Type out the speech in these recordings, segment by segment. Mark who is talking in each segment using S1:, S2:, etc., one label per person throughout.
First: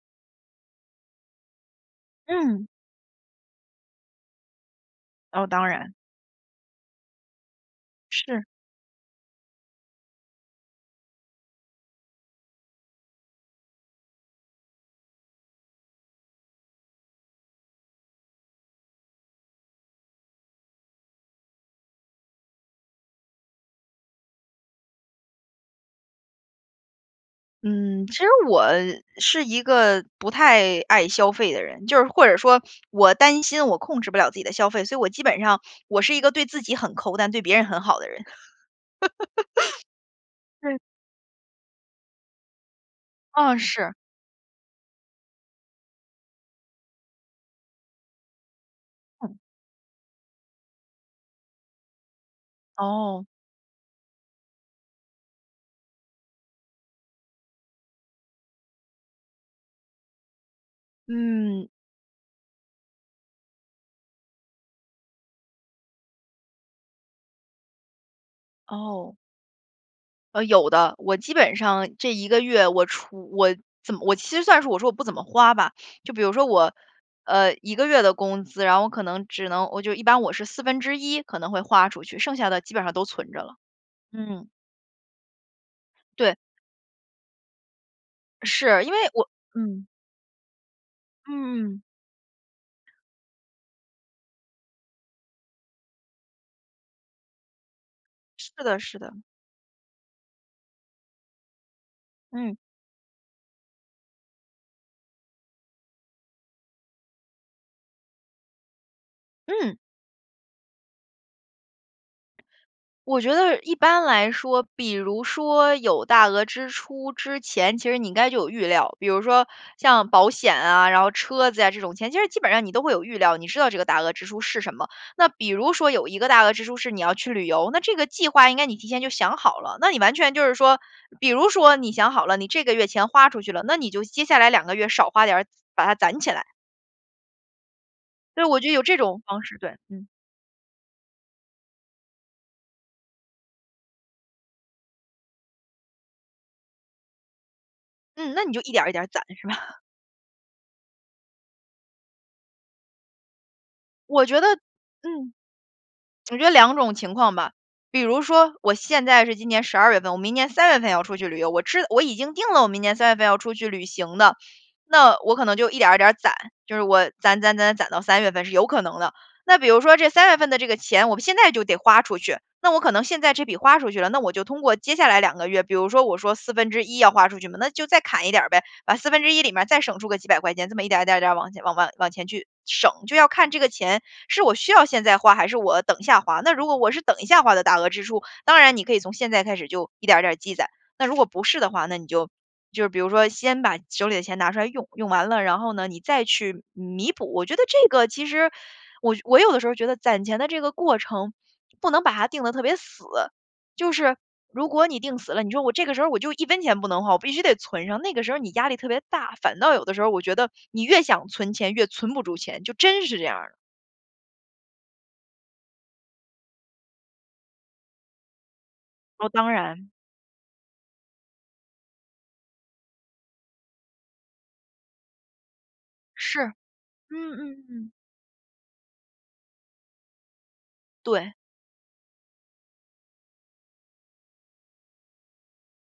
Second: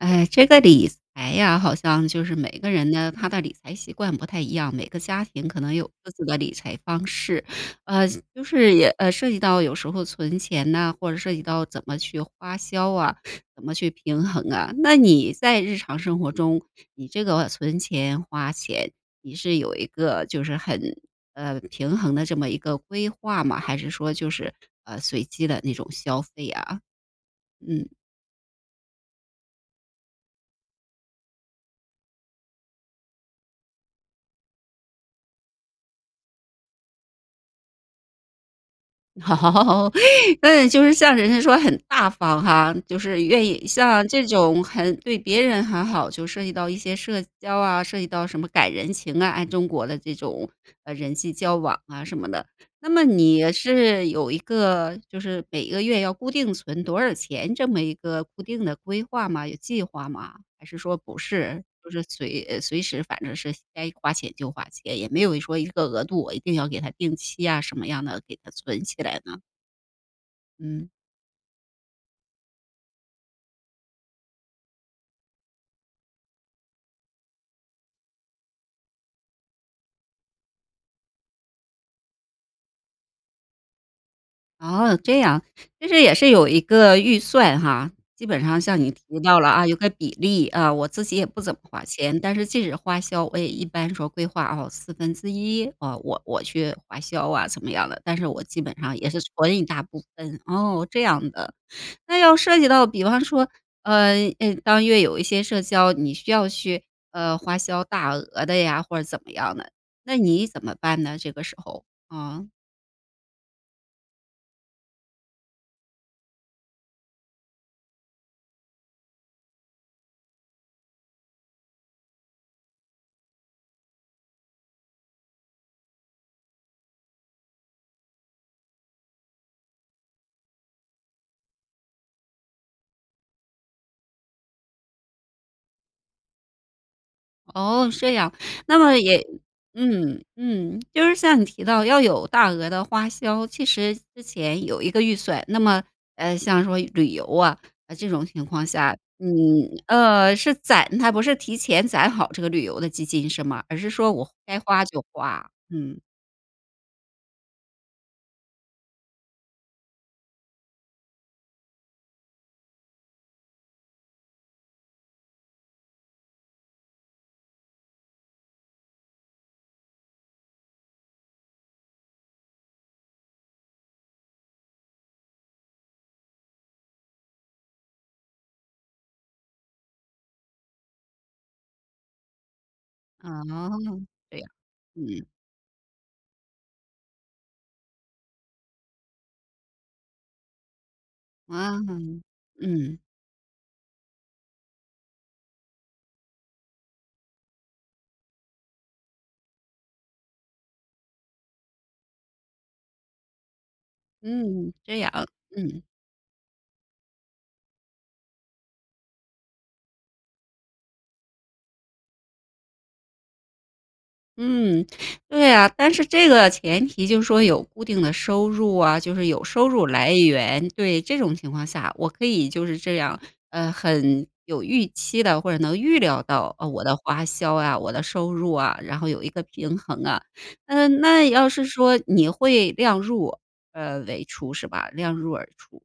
S1: 哎，这个理财呀，好像就是每
S2: 嗯。
S1: 个人呢，他的理财习惯不太一样，每个家
S2: 哦，
S1: 庭可
S2: 当
S1: 能有
S2: 然。
S1: 各自的理财方式。呃，就
S2: 是。
S1: 是也呃，涉及到有时候存钱呐，或者涉及到怎么去花销啊，怎么去平衡啊。那你在日常生活中，你这个存钱、花钱，你是有一个，就是很呃，平衡的这么一个规划吗？还是说就是，呃，随机的那种消费啊？嗯。
S2: 嗯，其实我是一个不太爱消费的人，就是或者说我担心我控制不了自己的消费，所以我基本上我是一个对自己很抠，但对别人很好的人，
S1: 嗯，
S2: 对。
S1: 就是像人家说很大方哈，就是愿
S2: 啊，
S1: 意
S2: 是。
S1: 像这种很对别人很好，就涉及到一些社交啊，涉及到什么赶人情啊，
S2: 嗯。
S1: 按中国的这种，呃，人际交往啊什么的。那么
S2: 哦。
S1: 你是有一个就是每个月要固定存多少钱，这么一个固定的规划吗？有计划吗？还是说不是，
S2: 嗯。
S1: 就是随呃，随时反正是该花钱就花钱，也没有说一个额度，我一定要给它定期啊，什么样的，给它存起
S2: 哦。
S1: 来呢？
S2: 呃，有
S1: 嗯。
S2: 的，我基本上这1个月，我除我怎么我其实算是我说我不怎么花吧。就比如说我，呃，1个月的工资，然后我可能只能我就一般我是1/4可能会花出去，剩下的基本上都存着了，嗯。
S1: 哦，这样，其实也是
S2: 对。
S1: 有一个预算哈？基本上像
S2: 是，
S1: 你
S2: 因为
S1: 提
S2: 我
S1: 到了啊，有
S2: 嗯。
S1: 个比例啊，我自己也不怎么
S2: 嗯。
S1: 花钱，但是即使花销，我也一般说规划哦1/4，我我去花销啊怎么样的，但是我
S2: 是
S1: 基
S2: 的，
S1: 本上
S2: 是
S1: 也
S2: 的。
S1: 是存一大部分。哦，这样的。那要
S2: 嗯。
S1: 涉及到，比方说，呃，诶，当月有一些社交，你需要去，呃，花销大额的呀，或者怎么样的，
S2: 嗯。
S1: 那你怎么办呢？这个时候，呃。
S2: 我觉得一般来说，比如说有大额支出之前，其实你应该就有预料。比如说像保险啊，然后车子呀这种钱，其实基本上你都会有预料，你知道这个大额支出是什么。那比如说有一个大额支出是你要去旅游，那这个计划应该你提前就想好了，那你完全就是说，比如说你想好了，你这个月钱花出去了，那你就接下来2个月就少花点儿把它攒起来。
S1: 哦，是这样。
S2: 对，我就
S1: 那
S2: 有
S1: 么
S2: 这
S1: 也
S2: 种方式，对，嗯。
S1: 嗯，嗯，就是像你提到要有大额的花销，其实之前有一个预算。那么，呃，像说旅游啊，在这种
S2: 嗯，那
S1: 情
S2: 你就
S1: 况
S2: 一点儿一
S1: 下
S2: 点儿攒
S1: 嗯，
S2: 是吧？
S1: 呃，是攒它，不是提前攒好这个旅游的基金是吗？而是说
S2: 我
S1: 我
S2: 觉得
S1: 该花就
S2: 嗯，
S1: 花，嗯。
S2: 我觉得2种情况吧。比如说，我现在是今年12月份，我明年3月份要出去旅游，我知我已经定了我明年3月份要出去旅行的，那我可能就一点儿一点儿攒，就是我攒攒攒攒攒到3月份是有可能的。那比如说这3月份的这个钱，我现在就得花出去，那我可能现在这笔花出去了，那我就通过接下来2个月。比如说，我说1/4要花出去嘛，那就再砍一点儿呗，把1/4里面儿再省出个几百块钱，这么一点儿，一点儿，一点儿往前往往往前去省。就要
S1: 哦，
S2: 看这个钱，
S1: 对
S2: 是
S1: 啊，
S2: 我需要现在
S1: 嗯。
S2: 花还是我等一下花，那如果我是等一下花的大额支出，当然你可以从现在开始就一点儿一点儿积攒。那如果不是的
S1: 哇
S2: 话，那你
S1: 哦，
S2: 就就是比
S1: 嗯。
S2: 如说先把手里的钱拿出来用，用完了，然后呢，你再去弥补。我觉得这个其实，我我有的时候觉得攒钱的这个过程，不能把它定得特别死。就是如
S1: 嗯，
S2: 果你
S1: 这样，
S2: 定死了，你说我
S1: 嗯。
S2: 这个时候我就1分钱不能花，我必须得存上，那个时候你压力特别大，反倒有的时候我觉得，你越想存钱越存不住钱，就真是这样儿的。
S1: 嗯，对啊，但是这个前提就是说有固定的收入啊，就是
S2: 哦，
S1: 有
S2: 当
S1: 收入
S2: 然。
S1: 来源，对，这种情况下，我可以就是这样，呃，很有预期地或者能预料
S2: 是，
S1: 到，呃，我的花
S2: 嗯，
S1: 销
S2: 嗯，
S1: 啊、
S2: 嗯。
S1: 我的收入啊，然后有一个平衡啊。啊，那
S2: 对。
S1: 要是说你会量入，呃为出是吧？量入而出，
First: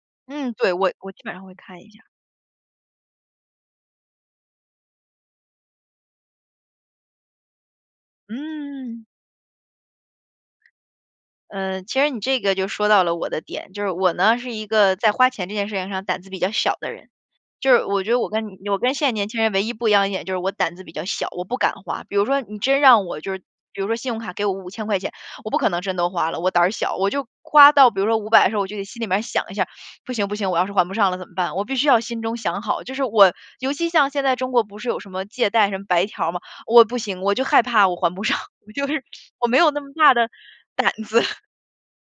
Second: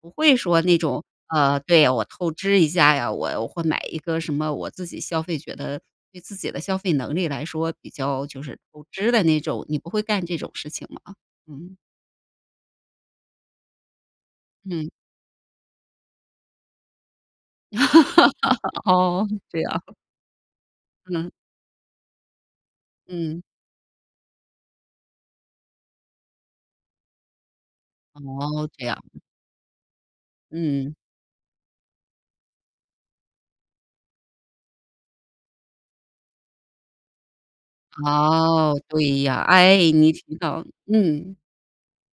S1: 不会
S2: 嗯，
S1: 说
S2: 对，
S1: 那
S2: 我
S1: 种，
S2: 我基本上会
S1: 呃，
S2: 看
S1: 对
S2: 一
S1: 呀，
S2: 下。
S1: 我透支一下呀，我会买一个什么我自己消费觉得对自己的消费能力来说比较就是透
S2: 嗯。
S1: 支的那种，你不会干这种事情吗？嗯。
S2: 呃，其实你这个就说到了我的点。就是我呢，是一
S1: 嗯。
S2: 个在花钱这件事情上胆子比较小的人，就是我觉得我跟你 我跟现在
S1: 哦，
S2: 年轻人
S1: 这
S2: 唯一不一
S1: 样。
S2: 样的一点就是我胆子比较小，
S1: 嗯。
S2: 我不敢花。比如说你真让我就是
S1: 嗯。
S2: 比如说信用卡给我¥5000块钱，我不可能真都花了，我胆儿小，我就花到比如说500的时候，我
S1: 哦，
S2: 就得
S1: 这样。
S2: 心里面儿想一下：“不行不行，我要是还不
S1: 嗯。
S2: 上了怎么办？”我必须要心中想好，就是我尤其像现在中国不是有什么借贷、什么白条儿嘛，我不行，我就害怕我还不上，我
S1: 哦，
S2: 就是
S1: 对呀。
S2: 我没有那么
S1: 哎，你
S2: 大的
S1: 听到
S2: 胆子。
S1: 嗯，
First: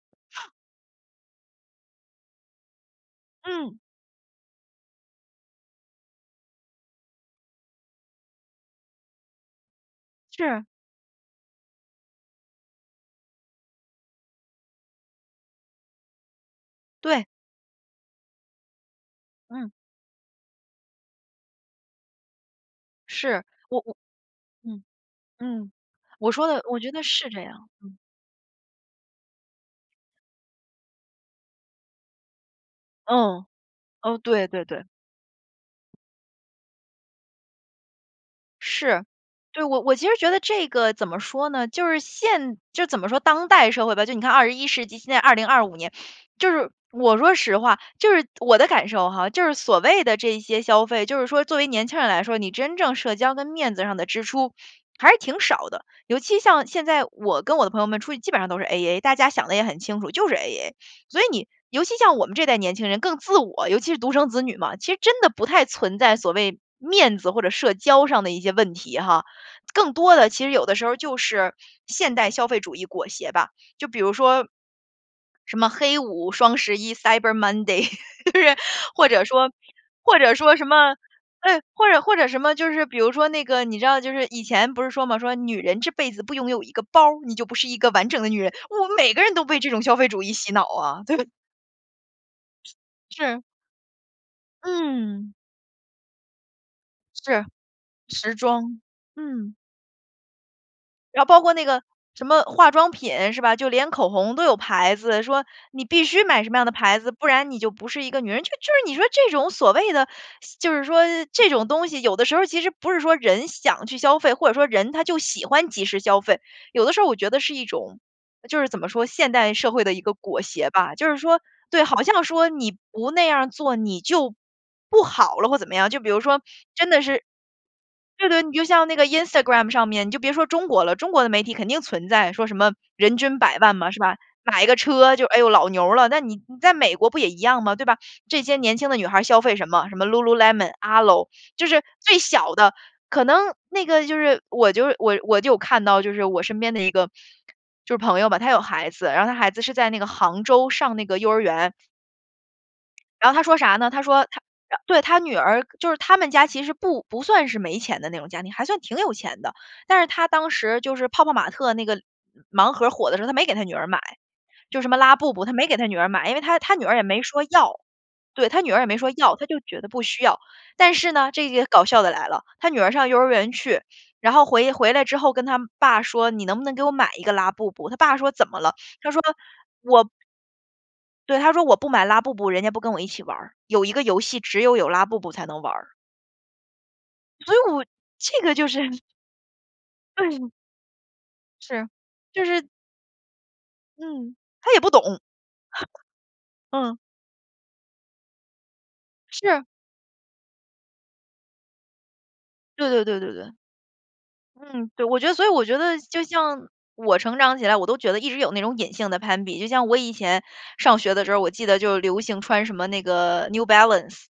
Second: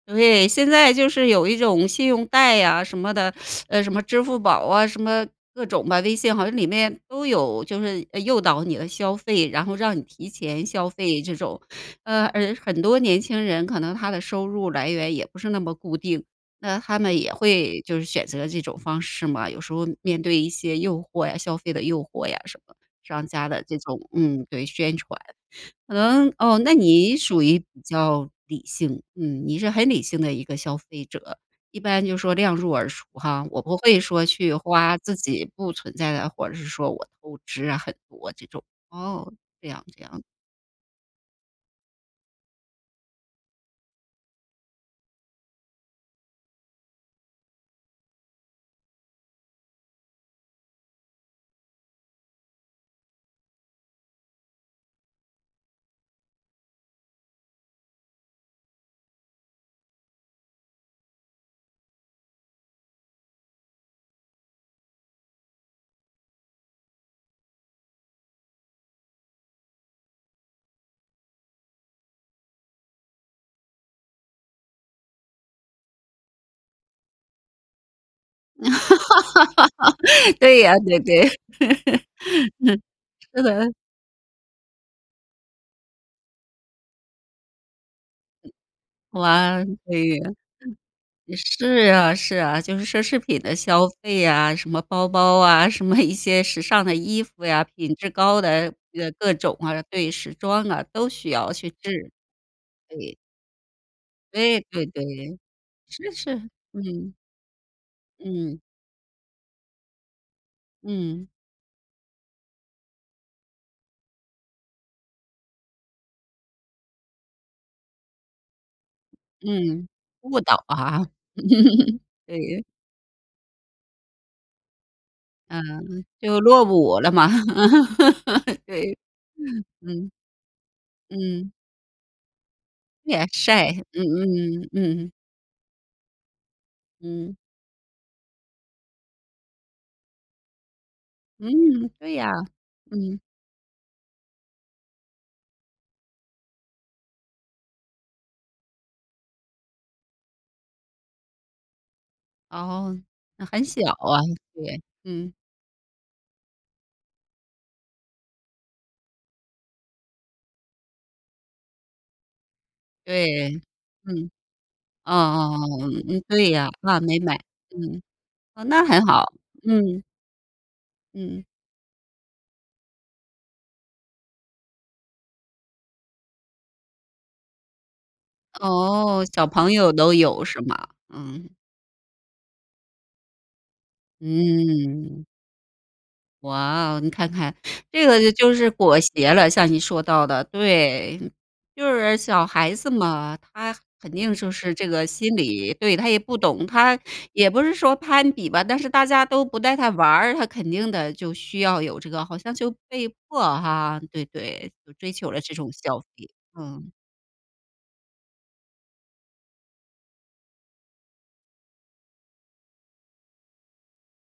S1: 对，现在就是有一种信用贷啊什么的，
S2: 嗯。
S1: 呃，什么支付宝啊，什么各种的，微信好像里面都有就是，呃，诱导你的消费，然后让你提
S2: 是。
S1: 前消费这种。呃，而很多年轻人可能他的收入来源也不是那么固定，那他们
S2: 对。
S1: 也会就是选择这种方式嘛，有
S2: 嗯。
S1: 时候，面对一些诱惑呀，消费的诱惑呀什么，商
S2: 是，
S1: 家的这
S2: 我我
S1: 种，嗯，对，
S2: 嗯，
S1: 宣传。
S2: 嗯，
S1: 可
S2: 我
S1: 能
S2: 说
S1: 哦，
S2: 的
S1: 那
S2: 我觉得
S1: 你
S2: 是这
S1: 属于比
S2: 样，嗯。
S1: 较理性？嗯，你是很理性的一个消费者，一般就是说量入而出
S2: 嗯，
S1: 哈，我不会
S2: 嗯，
S1: 说
S2: 对
S1: 去
S2: 对对。
S1: 花自己不存在的，或者是说我透支啊很多这种，
S2: 是，
S1: 哦，
S2: 对，
S1: 这
S2: 我
S1: 样，
S2: 我
S1: 这
S2: 其实
S1: 样。
S2: 觉得这个怎么说呢，就是现就怎么说，当代社会吧，就你看21世纪，现在2025年，就是我说实话就是我的感受哈，就是所谓的这一些消费，就是说作为年轻人来说，你真正社交跟面子上的支出，还是挺少的。尤其像现在我跟我的朋友们出去基本上都是 A-A，大家想的也很清楚，就是 A-A，所以你尤其像我们这一代年轻人更自我，尤其是独生子女嘛，其实真的不太存在所谓面子或者社交上的一些问题哈。更多的其实有的时候就是现代消费主义裹挟吧。就比如说，什么黑五、双十一、Cyber Monday，或者说或者 说
S1: 对
S2: 什
S1: 啊，
S2: 么
S1: 对，对，
S2: 对，或者或者什么就
S1: 嗯，
S2: 是比如说那
S1: 是
S2: 个，
S1: 的。
S2: 你知道就是以前不是说嘛，说女人这辈子不拥有一个包，你就不是一个完整的女人，我们每个人都被
S1: 哇，
S2: 这种消费
S1: 对
S2: 主义
S1: 啊，
S2: 洗脑啊。对。
S1: 是啊，是啊，就是奢侈品
S2: 是。
S1: 的消费啊，什么包
S2: 嗯。
S1: 包啊，什么一些时尚的衣服
S2: 是，
S1: 呀，品质
S2: 时
S1: 高的
S2: 装，
S1: 呃，各
S2: 嗯。
S1: 种啊，对，时装啊，都
S2: 然后
S1: 需
S2: 包
S1: 要
S2: 括那
S1: 去
S2: 个
S1: 置，
S2: 什么化妆
S1: 对。
S2: 品是吧？就连口红都有
S1: 对，对，
S2: 牌
S1: 对，
S2: 子，说你必
S1: 是
S2: 须
S1: 是，
S2: 买什么样的牌子，
S1: 嗯。
S2: 不然你就不是一个女人。就
S1: 嗯。
S2: 是你说这种所谓的就是说
S1: 嗯。
S2: 这种东西有的时候其实不是说人想去消费，或者说人他就喜欢即时消费。有的时候我觉得是一种就是怎么说，现代社会
S1: 嗯，
S2: 的一个
S1: 误
S2: 裹
S1: 导
S2: 挟吧。
S1: 啊，，
S2: 就是说对，好像说
S1: 对。
S2: 你不那样儿做，你就不好了或怎么样。就
S1: 嗯，
S2: 比如
S1: 就
S2: 说
S1: 落
S2: 真的
S1: 伍了
S2: 是
S1: 嘛，
S2: 对，对，你就 像那
S1: 对。
S2: 个 Instagram 上面，你
S1: 嗯，
S2: 就别说中国了，中国的媒
S1: 嗯。
S2: 体肯定存在，说什么人
S1: 对啊，
S2: 均百
S1: 晒，
S2: 万嘛，是吧，买
S1: 嗯，
S2: 一
S1: 嗯，
S2: 个
S1: 嗯。
S2: 车就哎呦老牛了。那你你在美国不也
S1: 嗯。
S2: 一样嘛，对吧，这些年轻的女孩消费什么，什么 Lululemon、Alo。就是
S1: 嗯，对
S2: 最
S1: 呀，
S2: 小的，
S1: 嗯。
S2: 可能那个就是我就是我我就有看到就是我身边的一个就是朋友吧，他有孩子，然后他孩子是在那个杭州上那个幼儿园。
S1: 哦，
S2: 然后他
S1: 那
S2: 说
S1: 很
S2: 啥
S1: 小
S2: 呢，他
S1: 啊。
S2: 说他他
S1: 对，
S2: 对，他
S1: 嗯。
S2: 女儿，就是他们家其实不不算是没钱的那种家庭，还算挺有钱的。但是他当时就是泡泡玛特那个盲盒儿火的时候，他没给
S1: 对，
S2: 他女儿买。
S1: 嗯。
S2: 就什么
S1: 哦
S2: 拉布布，他
S1: 哦
S2: 没给他
S1: 哦，
S2: 女儿
S1: 嗯，
S2: 买。因为
S1: 对
S2: 他
S1: 呀。
S2: 他女儿
S1: 啊，
S2: 也
S1: 没
S2: 没
S1: 买，
S2: 说要。
S1: 嗯。
S2: 对，他
S1: 啊，
S2: 女儿
S1: 那
S2: 也没
S1: 还
S2: 说
S1: 好，
S2: 要，他就觉得不
S1: 嗯。
S2: 需要，但是呢
S1: 嗯。
S2: 这个搞笑的来了。他女儿上幼儿园去，然后回回来之后跟她爸说：“你能不能给我买一个拉布布？”她爸说：“怎么了？”她说：
S1: 哦，小朋友
S2: “我“
S1: 都有是吗？
S2: 对，她
S1: 嗯。
S2: 说：”我不买拉布布，人家不跟我一起玩儿，有一个游戏只有有拉布
S1: 嗯。
S2: 布才能玩儿。”
S1: 哇哦，你看看，
S2: 所以我
S1: 这个就
S2: 这
S1: 就
S2: 个
S1: 是
S2: 就是
S1: 裹挟了。像你说到
S2: 对。
S1: 的对，
S2: 是，
S1: 就是
S2: 就
S1: 小
S2: 是
S1: 孩子嘛，她肯定
S2: 嗯，
S1: 就
S2: 她
S1: 是
S2: 也
S1: 这
S2: 不懂。
S1: 个 心理。对，她也不懂，
S2: 嗯。
S1: 她也不是说攀比吧，但是大家都不
S2: 是。
S1: 带她玩儿，她肯定的，就需要有这个，好像就
S2: 对对
S1: 被
S2: 对对
S1: 迫
S2: 对。
S1: 哈，对，对。
S2: 嗯，
S1: 就
S2: 对，
S1: 追
S2: 我觉
S1: 求
S2: 得
S1: 了
S2: 所以
S1: 这
S2: 我
S1: 种
S2: 觉得
S1: 消
S2: 就
S1: 费，
S2: 像
S1: 嗯。
S2: 我成长起来，我都觉得一直有那种隐性的攀比。就像我以前上学的时候，我记得就流行穿什么那个 New Balance。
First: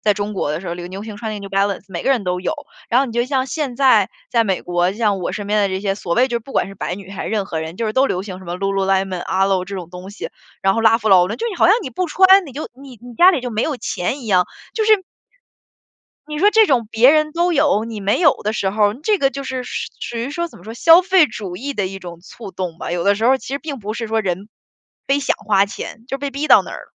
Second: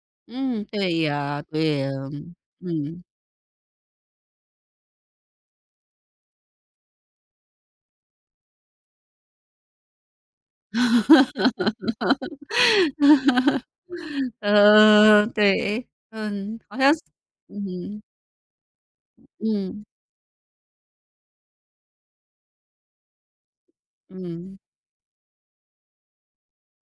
S2: 在中国的
S1: 嗯，
S2: 时候，流
S1: 对
S2: 流行穿那
S1: 呀，
S2: 个 New
S1: 对
S2: Balance，
S1: 呀，
S2: 每个人都有。然
S1: 嗯。
S2: 后你就像现在在美国，就像我身边的这些所谓就是不管是白女还是任何人，就是都流行什么 Lululemon，Alo 这种东西，然后拉夫劳伦，就你好像你不穿，你就你你家里就没有钱一 样，就是
S1: 呃，对，
S2: 你说
S1: 嗯，
S2: 这
S1: 好
S2: 种
S1: 像
S2: 别人都有，你
S1: 嗯。
S2: 没有的时候，这个就是说
S1: 嗯。
S2: 属于说怎么说，消费主义的一种促动吧？有的时候儿其实并不是说人
S1: 嗯。
S2: 非想花钱，就被逼到那儿了。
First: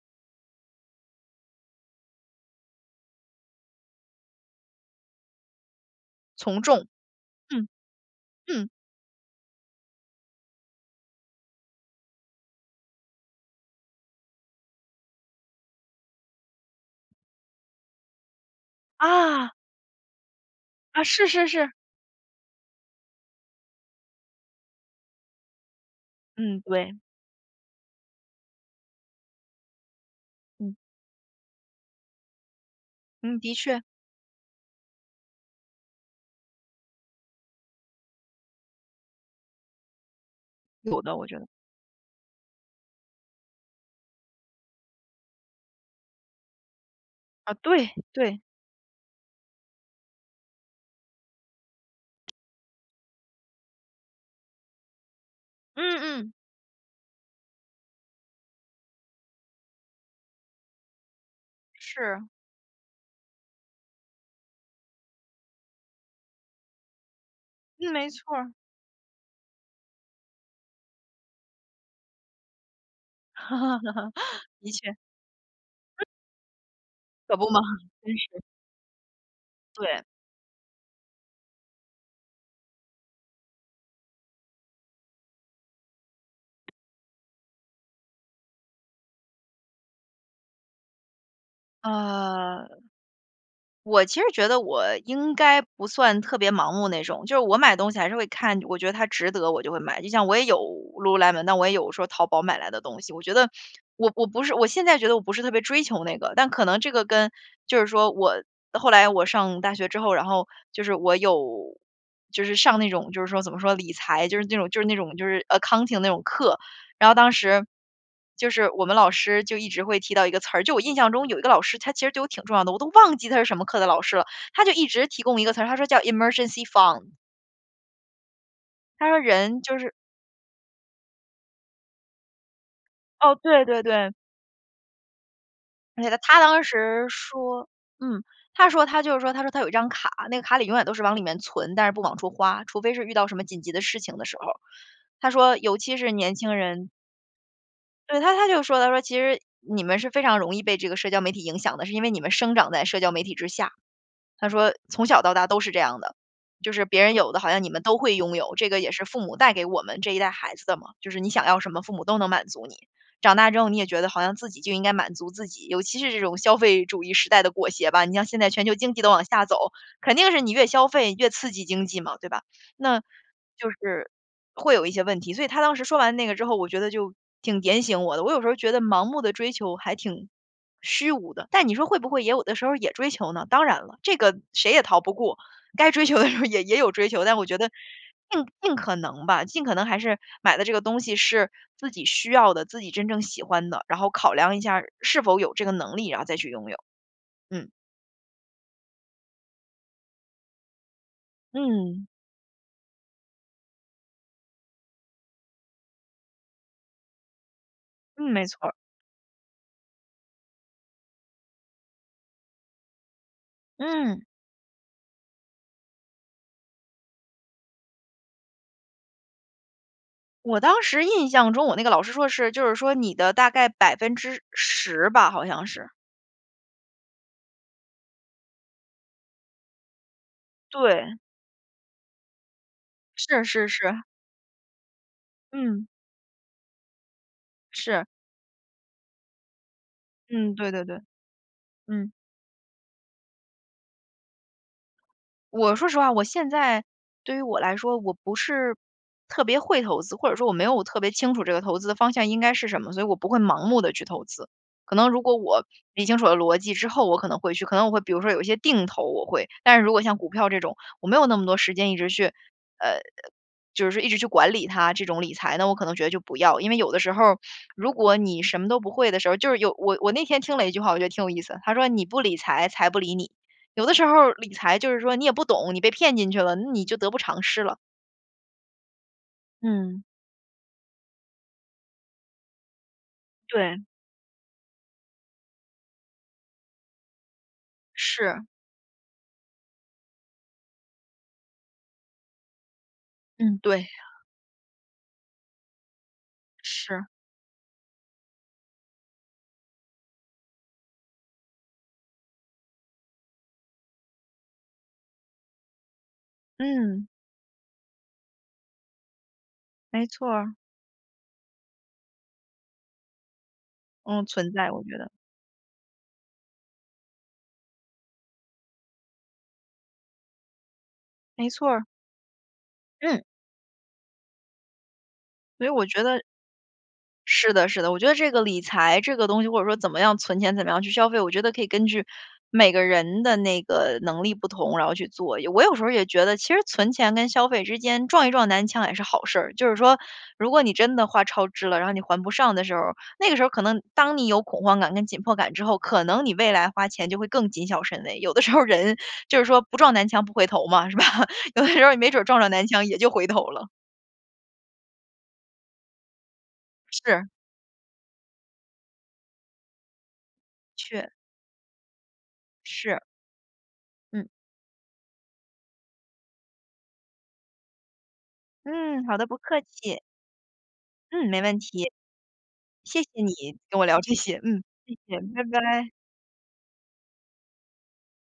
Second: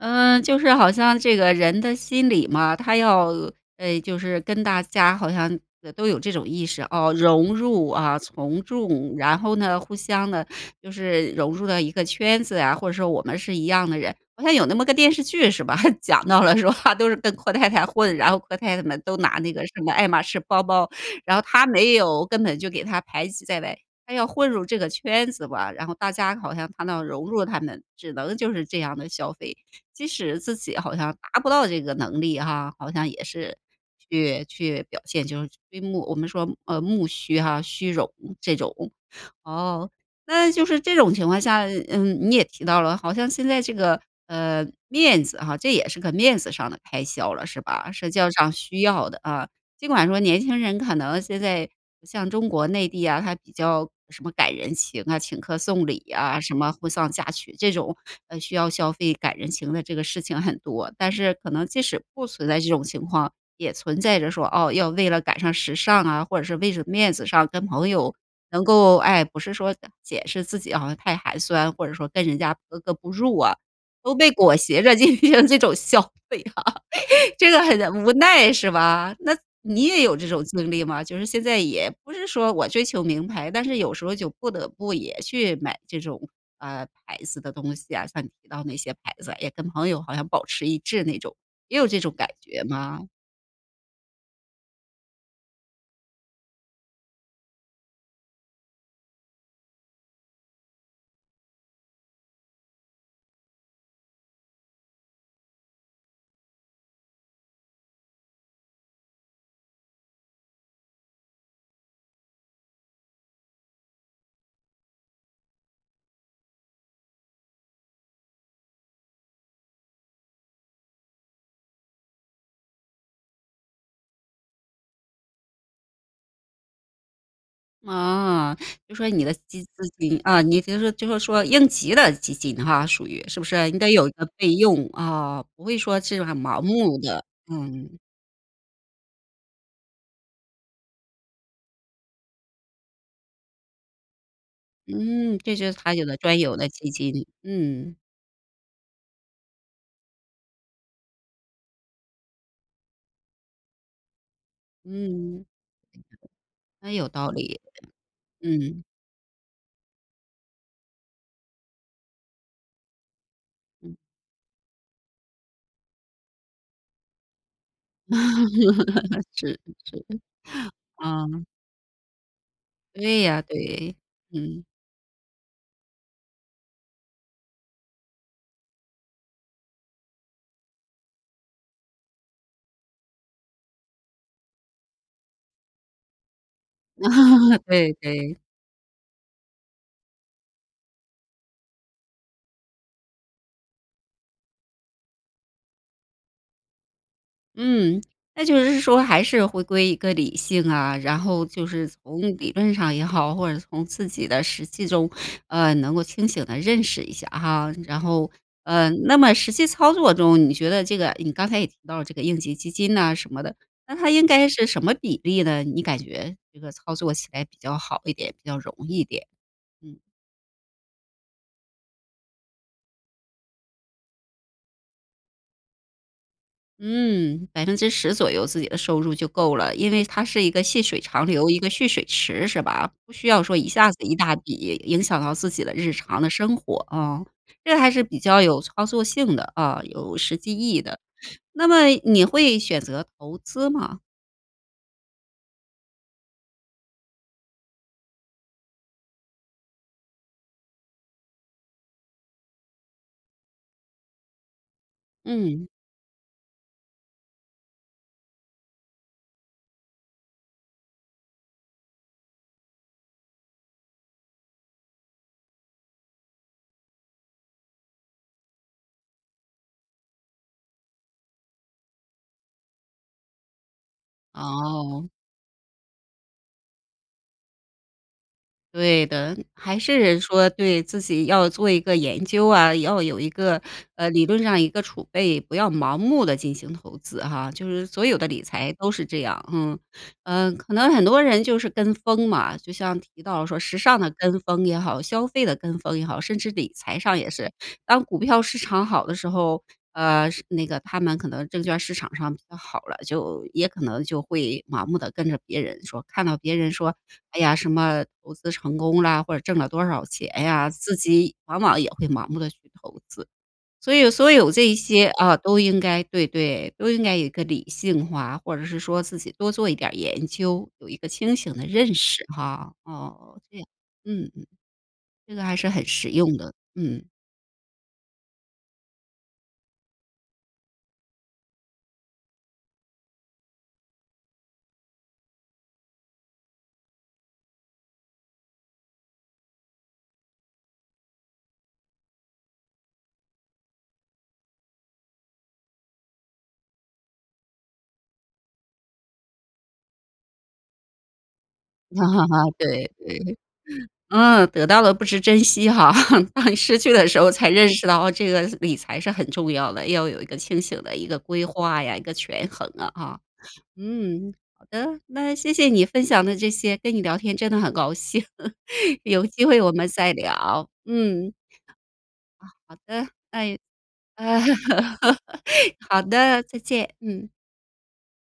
S1: 呃，就是好像这个人的心理嘛，他要呃，就是跟大家好像，呃，都有这种
S2: 从
S1: 意识，
S2: 众，
S1: 哦，融
S2: 嗯，
S1: 入啊、从
S2: 嗯。
S1: 众，然后呢，互相呢就是融入到一个圈子呀，或者说我们是一样的人。好像有那么个电视剧是吧？讲到了说啊，都是跟阔太太混，然后阔太太们都拿
S2: 啊。
S1: 那个什么爱马仕包包，
S2: 啊，是，
S1: 然后
S2: 是，
S1: 她
S2: 是。
S1: 没有，根本就给她排挤在外。她要混入这个圈子吧，然后大家好
S2: 嗯，
S1: 像她
S2: 对。
S1: 要融入她们，只能就是这样地消费。即使自
S2: 嗯。
S1: 己好像达不到这个能力哈，好像也
S2: 嗯，的
S1: 是
S2: 确。
S1: 去去表现，就是虚慕我们说呃，慕虚哈、虚荣这种。哦，那就是这
S2: 有
S1: 种
S2: 的，
S1: 情
S2: 我觉
S1: 况
S2: 得。
S1: 下，嗯，你也提到了，好像现在这个，呃，面子哈，这也是个面子上的开销了，
S2: 啊，
S1: 是
S2: 对，
S1: 吧？社交
S2: 对。
S1: 上需要的啊。尽管说年轻人，可能现在像中国内地啊，他比较什么赶人情啊、请客送礼
S2: 嗯，嗯。
S1: 啊、什么婚丧嫁娶，这种，呃，需要消费、赶人情的这个事情很多。但是可能即使不
S2: 是。
S1: 存在这种情况，也存在着说，哦，要为了赶上时尚啊，或者是为着面子上跟朋
S2: 嗯，没
S1: 友
S2: 错儿。
S1: 能够哎，不是说，呃，解释自己好像太寒酸，或者说跟人家格格不入啊，都被 裹
S2: 的
S1: 挟着
S2: 确。
S1: 进行这种消
S2: 嗯。
S1: 费啊，
S2: 可 不
S1: 这
S2: 嘛。
S1: 个很无
S2: 真是。
S1: 奈是吧？那你
S2: 对。
S1: 也有这种经历吗？就是现在也不是说我追求名牌，但是有时候就不得不也去买这种，呃，牌子的东西啊，像你提到那些牌子，也跟朋友好像保持一致那种，也有这种感觉
S2: 呃，
S1: 吗？
S2: 我其实觉得我应该不算特别盲目那种，就是我买东西还是会看我觉得它值得我就会买。就像我也有 Lululemon，那我也有说淘宝买来的东西，我觉得我我不是我现在觉得我不是特别追求那个。但可能这个跟就是说我后来我上大学之后，然后就是我有就是上那种就是说怎么说理财，就是那种就是那种就是 Accounting 那种课。然后当时，就是我们老师就一直会提到一个词儿就我印象中有一个老师，他其实对我挺重要的，我都忘记他是什么课的老师了，他就一直提供一个词儿，他说叫 Emergency fund。
S1: 哦，就
S2: 他
S1: 说
S2: 说
S1: 你的
S2: 人
S1: 基资
S2: 就是
S1: 金，啊，你就是就是说应急的基金哈属于，
S2: 哦，
S1: 是不
S2: 对，
S1: 是？你
S2: 对，
S1: 得有
S2: 对。
S1: 一个备用，啊，不会说
S2: 而且呢，他
S1: 很盲
S2: 当
S1: 目
S2: 时
S1: 的，
S2: 说
S1: 嗯。
S2: 嗯，他说他就是说，他说他有一张卡，那个卡里永远都是往里面存，但是不往出花，除非是遇到什么紧急的事情的时候，他
S1: 嗯，
S2: 说尤
S1: 他
S2: 其
S1: 有
S2: 是
S1: 的
S2: 年
S1: 专
S2: 轻
S1: 有的基
S2: 人
S1: 金，嗯。
S2: 对，他他就说，他说：“其实你们是非常容易，被这个社交媒体影响的，是因为你们生长在社交媒体之下。”他说：“从小到
S1: 嗯。
S2: 大都是这样的，就是
S1: 嗯，
S2: 别
S1: 有
S2: 人
S1: 道
S2: 有的，好
S1: 理，
S2: 像你们都会拥有。“这个
S1: 嗯。
S2: 也是父母，带给我们这一代孩子的嘛，就是你想要什么，父母都能满足你。长大之后，你也
S1: 嗯。
S2: 觉得好像自己就应该满足自己，尤其是这种消费主义时代的裹挟吧。你像现在全球经济都往 下走，
S1: 是，是，
S2: 肯定是你越消费
S1: 啊。
S2: 越刺激经济嘛，对吧？那
S1: 对呀，
S2: 就
S1: 对，
S2: 是
S1: 嗯。
S2: 会有一些问题。所以他当时说完那个之后，我觉得就挺点醒我的，我有时候觉得盲目地追求还挺虚无的，但你说会不会也有的时候也追求呢？当然了，这个谁也逃不过，该追求的时候也也有追求，但我觉 得
S1: 对，对。
S2: 尽尽可能吧，尽可能还是，买的这个东西是自己需要的，自己真正喜欢的，然后考量一下，是否有这个能力，然后再去拥有，嗯。
S1: 嗯，那就是是说还是回归一个理性啊，然后就是
S2: 嗯。
S1: 从理论上也好，或者从自己的实际中，呃，能够清醒地认识一下哈。然后
S2: 嗯，没错儿。
S1: 呃，那么实际操作中，你觉得这个你刚才也提到了这个应急基金呐什么的，那它
S2: 嗯。
S1: 应该是什么比例呢？你感觉这个操作起来比较好一点，比较容易一点，嗯。
S2: 我当时印象中，我那个老师说是，就是说你的大概10%吧，好像是。
S1: 嗯，10%左右自己的收入就够了，因为它是一个细水
S2: 对。
S1: 长流，一个蓄水池是吧？不需要
S2: 是
S1: 说
S2: 是
S1: 一下子
S2: 是。
S1: 一大笔，影响到自己的
S2: 嗯。
S1: 日常的生活啊，这还是
S2: 是。
S1: 比较有操作性的啊，有实
S2: 嗯，
S1: 际意
S2: 对
S1: 义
S2: 对对，
S1: 的。那么
S2: 嗯。
S1: 你会选择投资吗？
S2: 我说实话，我现在对于我来说，我不是特别会投资，或者说我没有特别清楚这个投资的方向应该是什么，所以我不会盲目地去投资。可能如果我
S1: 嗯。
S2: 理清楚了逻辑之后，我可能会去可能我会比如说有一些定投，我会。但是如果像股票这种，我没有那么多时间一直去，呃，就是一直去管理它这种理财，那我可能觉得就不要。因为有的时候，如果你什么都不会的时候，就是有我我那天听了一句话，我觉得挺有意思，它说：“你不理财，财不理你。”有的时候，理财就是
S1: 哦。
S2: 说你也不懂，你被骗进去了，那你就得不偿失了。
S1: 对的，还
S2: 嗯。
S1: 是说对，自己要做一个研究啊，要有一个
S2: 对。
S1: 呃，理论上一个储备，不要盲目地进行投资哈，就是所有的理
S2: 是。
S1: 财都是这样。嗯，呃，可能很多人就是跟风嘛，就像提到说
S2: 嗯，
S1: 时
S2: 对
S1: 尚的
S2: 呀。
S1: 跟风也好，消费的跟风也好，甚至理财
S2: 是。
S1: 上也是，当股票市场好的时候，呃，是那个他们可能证券市场上比较好了，就也可能就会盲目地跟着别人说，看到别人说，
S2: 嗯。
S1: 哎呀，什么投资成功啦，或者挣了多少
S2: 没错
S1: 钱
S2: 儿。
S1: 呀，自己往往也会盲目地去投资。所以
S2: 嗯，
S1: 所
S2: 存
S1: 有
S2: 在，
S1: 这
S2: 我觉
S1: 些，
S2: 得。
S1: 啊，都应该对，对，都应该有一个理性化，或者是说自己多做一点儿研究，有一个清
S2: 没
S1: 醒的
S2: 错儿。
S1: 认识哈，
S2: 嗯。
S1: 哦，这样，嗯，嗯。那还
S2: 所
S1: 是
S2: 以我
S1: 很
S2: 觉
S1: 实
S2: 得
S1: 用的，嗯。
S2: 是的，是的，我觉得这个理财，这个东西，或者说怎么样存钱，怎么样去消费，我觉得可以根据每个人的那个能力不同，然后去做。也我有时候也觉得，其实存钱跟消费之间，撞一撞南墙也是好事儿。就是说，如果你真的花超支了，然后你还不上的时候，那个时候可能当你有恐慌感跟紧迫感之后，可能你未来花钱就会更谨小慎微，有的时候人就是说不撞南墙不回头嘛，是吧？有的时候你没准撞上 南墙
S1: 对
S2: 也就回
S1: 对，
S2: 头了。
S1: 嗯，得到了不知珍惜哈，当你失去的时
S2: 是。
S1: 候才认识到这个理财是很重要的，要有一个清
S2: 的
S1: 醒的一
S2: 确。
S1: 个规划呀，一个权衡啊，
S2: 是。
S1: 啊。
S2: 嗯。
S1: 嗯，好的，那谢谢你分享的这些，跟你聊天真的很高兴
S2: 嗯，好
S1: 有
S2: 的，不
S1: 机会
S2: 客
S1: 我们
S2: 气。
S1: 再聊，嗯。
S2: 嗯，
S1: 哦，
S2: 没问题。
S1: 好
S2: 谢
S1: 的，
S2: 谢你，
S1: 哎，
S2: 跟我聊这些，嗯，谢谢，拜 拜。
S1: 好的，再见，嗯。